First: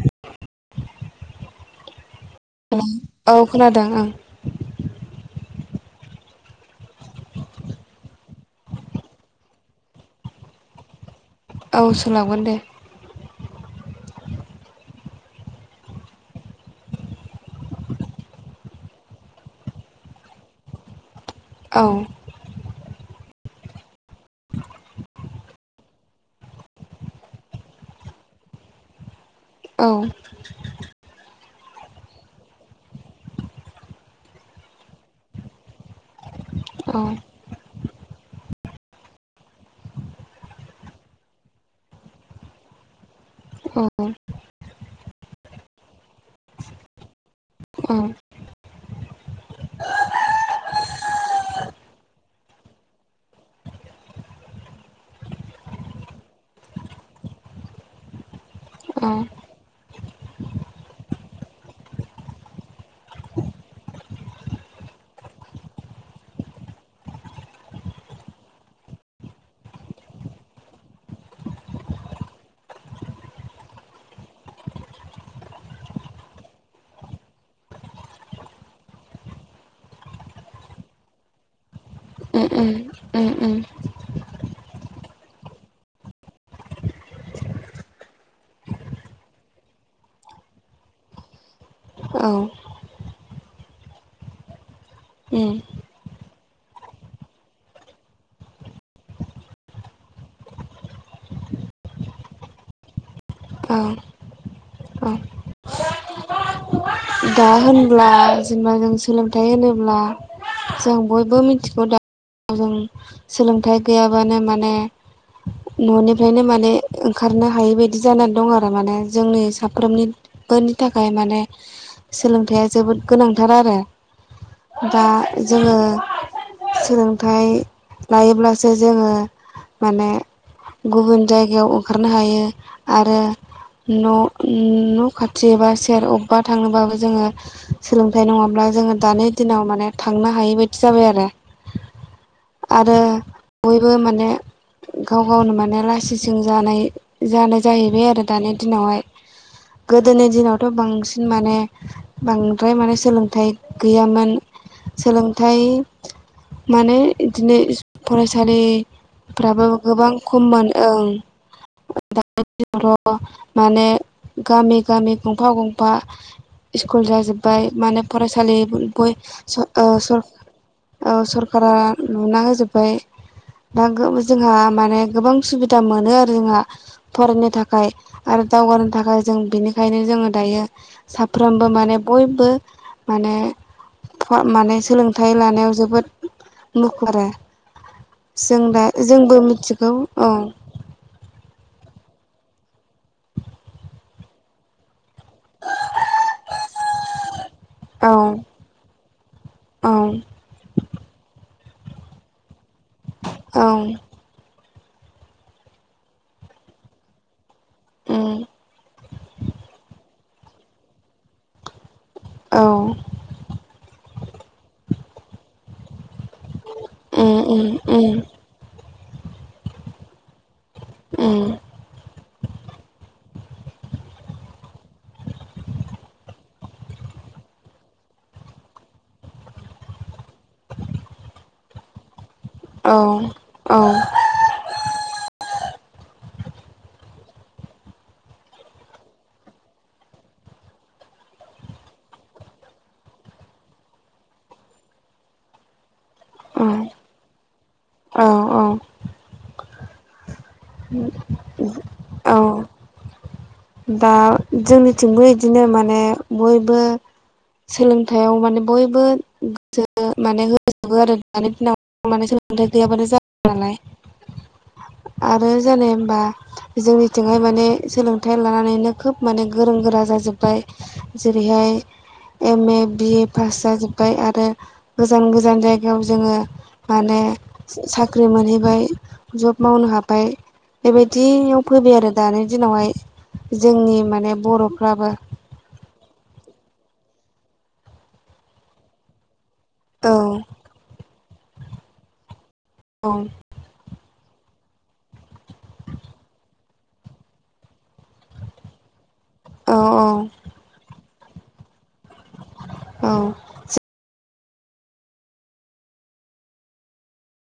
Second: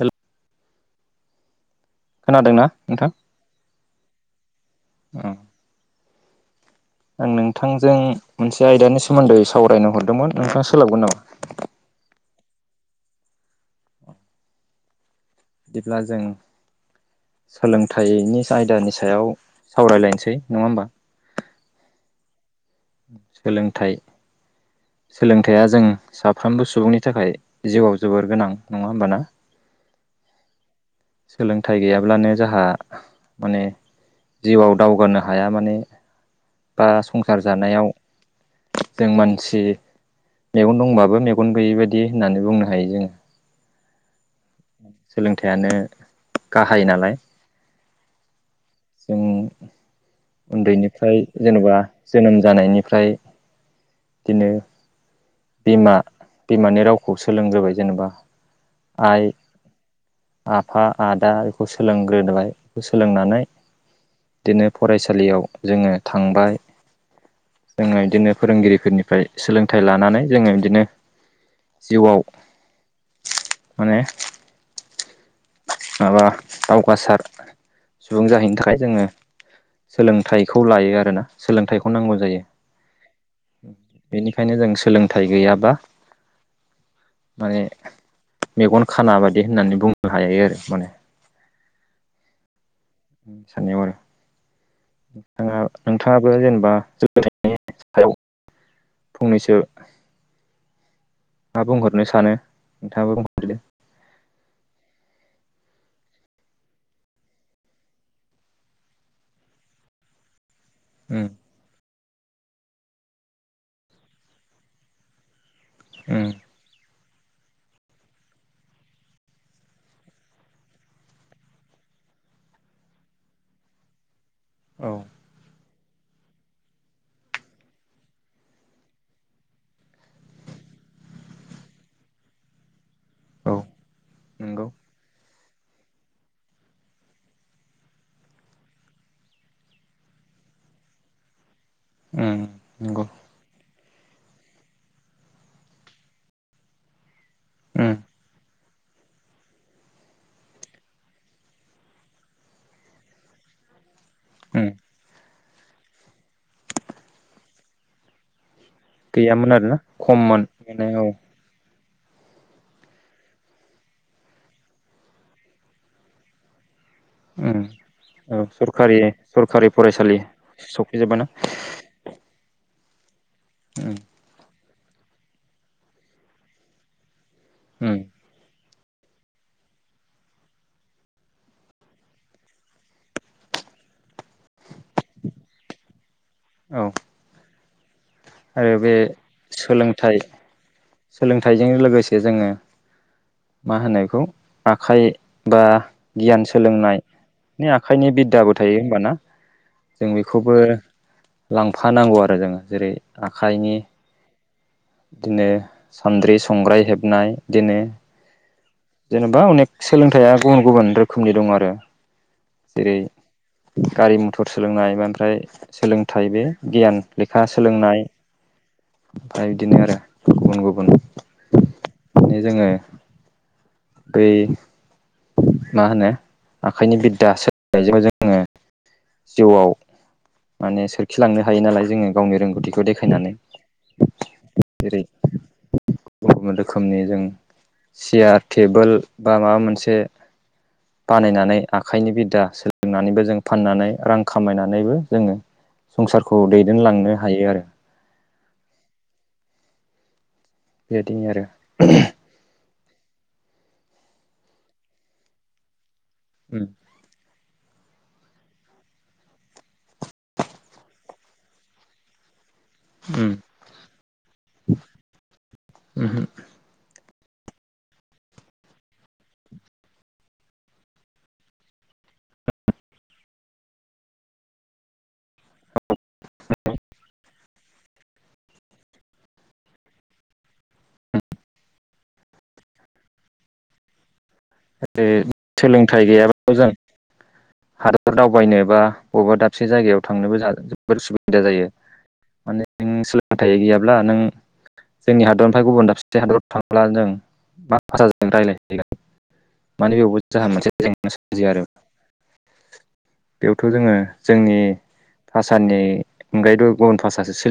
हेल' [inaudible] खोनादोंना नोंथां [unintelligible] औ खोनादों ओं। आं नोंथांजों मोनसे आयदानि सोमोन्दै सावरायनो हरदोंमोन नोंथां सोलाबगोन नामा? औ सोलाबगोन दे। बिदिब्ला जों सोलोंथाइनि आयदानि सायाव सावरायलायनोसै नङा होमबा? औ। सोलोंथाइ सोलोंथाइया जों साफ्रोमबो सुबुंनि थाखाय जिउआव जोबोर गोनां नङा होमबाना? औ। सोलोंथाइ गैयाब्लानो जाहा माने जिउआव दावगानो हाया माने बा संसार जानायाव जों मानसि मेगन दंबाबो मेगन गैयि बायदि होननानै बुंनो हायो जोङो। औ सोलोंथाइयानो गाहाय नालाय। औ। जों उन्दैनिफ्राय जेनबा जोनोम जानायनिफ्राय दिनो बिमा बिमानि रावखौ सोलोंग्रोबाय जेनेबा औ आइ आफा आदा बेखौ सोलोंग्रोदोबाय बेखौ सोलोंनानै दिनो फरायसालियाव जोङो थांबाय जोङो इदिनो फोरोंगिरिफोरनिफ्राय सोलोंथाइ लानानै जोङो इदिनो जिउआव माने माबा दावगासार सुबुं जाहैनो थाखाय जोङो सोलोंथाइखौ लायो आरोना सोलोंथाइ खौ नांगौ जायो। उम उम उम उम बेनिखायनो जों सोलोंथाइ गैयाबा माने मेगन खाना बादि होननानै बुं नों हायो आरो माने। औ। साननायाव आरो। उम नोंथाङा नोंथाङाबो जेनेबा सोलोंथाइनि सायाव फंनैसो मा बुंहरनो सानो नोंथाङाबा बुं औ। औ दा होनब्ला जेनबा जों सोलोंथाइ होनोब्ला जों उम बयबो मिथिगौ दा जों सोलोंथाइ गैयाबानो माने उम न'निफ्रायनो माने ओंखारनो हायै बायदि जानानै दं आरो माने जोंनि साफ्रोमनि बोनि थाखाय माने सोलोंथाइया जोबोद गोनांथार आरो औ दा जोङो सोलोंथाइ लायोब्लासो जोङो माने गुबुन जायगायाव ओंखारनो हायो। आरो औ न' नंगौ न' खाथि एबा सेर अबेबा थांनोबाबो जोङो सोलोंथाइ नङाब्ला जोङो दानि दिनाव माने थांनो हायै बायदि जाबाय आरो। उम आरो नंगौ। बयबो माने गाव गावनो माने लासिंसिं जानाय जानाय उम जाहैबाय आरो दानि दिनावहाय गोदोनि दिनावथ' बांसिन माने बांद्राय माने सोलोंथाइ गैयामोन उम सोलों थाइ माने बिदिनो फरायसालि गैयामोन फ्राबो आरोना गोबां खममोन माने ओं औ दा माने गामि गामि गंफा गंफा स्कुल उम जाजोब्बाय माने औ फरायसालि सरखारि बय सो सरखारि ओ फरायसालि औ सफैजोब्बायना सरकारा लुना होजोब्बाय‌। दा उम गो जोंहा माने गोबां सुबिदा मोनो आरो जोंहा। फरायनो थाखाय उम आरो दावगानो थाखाय जों बिनिखायनो जोङो दायो सा- -फ्रोमबो माने बयबो माने फ माने सोलोंथाइ लानायाव जोबोद औ मुखारो। आरो बे मिथिगौ सोलोंथाइ औ सोलोंथाइजों लोगोसे जे जोङो मा होनो एखौ आखाइ बा गियान सोलोंनाय माने औ आखाइनि बिद्दाबो थायो होमबाना। जों बेखौबो लांफानांगौ आरो जों जेरै औ आखाइनि बिदिनो सान्द्रि संग्राय हेबनाय बिदिनो उम जेनेबा अनेक सोलोंथाइया गुबुन गुबुन रोखोमनि दं आरो। औ। जेरै गारि मथर सोलोंनाय ओमफ्राय सोलोंथाइ बे गियान उम लेखा उम सोलोंनाय। उम ओमफ्राय बिदिनो आरो गुबुन उम गुबुन जे जोङो बै मा होनो आखाइनि बिद्दा सोलोंनायजों जोङो जिउआव माने सोरखिलांनो हायो नालाय जोङो गावनि रोंगौथिखौ औ देखायनानै जेरै गुबुन गुबुन रोखोमनि जों सियार टेबोल बा माबा मोनसे बानायनानै आखाइनि बिद्दा सोलोंनानैबो जों फाननानै रां खामायनानैबो जोङो संसारखौ उम दैदेनलांनो हायो आरो। औ औ। बेबायदिनो आरो औ। दा जोंनिथिंबो बिदिनो माने बयबो सोलोंथाइयाव माने बयबो गोसो माने होजोबो आरो दानि दिनाव माने सोलोंथाइ गैयाबानो जाला नालाय आरो जानोे होनबा जोंनि -जोंहाय माने सोलों -थाइ लानानैनो खोब माने गोरों गोरा जाजोबबाय जेरैहाय एम ए बिए पास जाजोब्बाय आरो गोजान गोजान जायगायाव जोङो माने साख्रि मोनहैबाय जब मावनो हाबाय। बेबायदियाव फैबाय आरो दानि दिनावहाय जोंनि माने बर'फ्राबो सोलोंथाइ गैयाबाबो जों हादर दावबायनो बा बबेबा दा -बसे जायगायाव औ थांनोबो जोबोर असुबिदा जायो माने नों सोलोंथाइ गैयाब्ला नों जोंनि हादरनिफ्राय गुबुन दाबसे हादराव थांब्ला जों मा भाषाजों रायज्लायहैगोन। औ माने बेयावबो जोंहा मोनसे जेंना सोमजियो आरो। औ बेयावथ जोङो जोंनि भाषानि अनगायैबोथ गुबुन भाषासो सोलियो।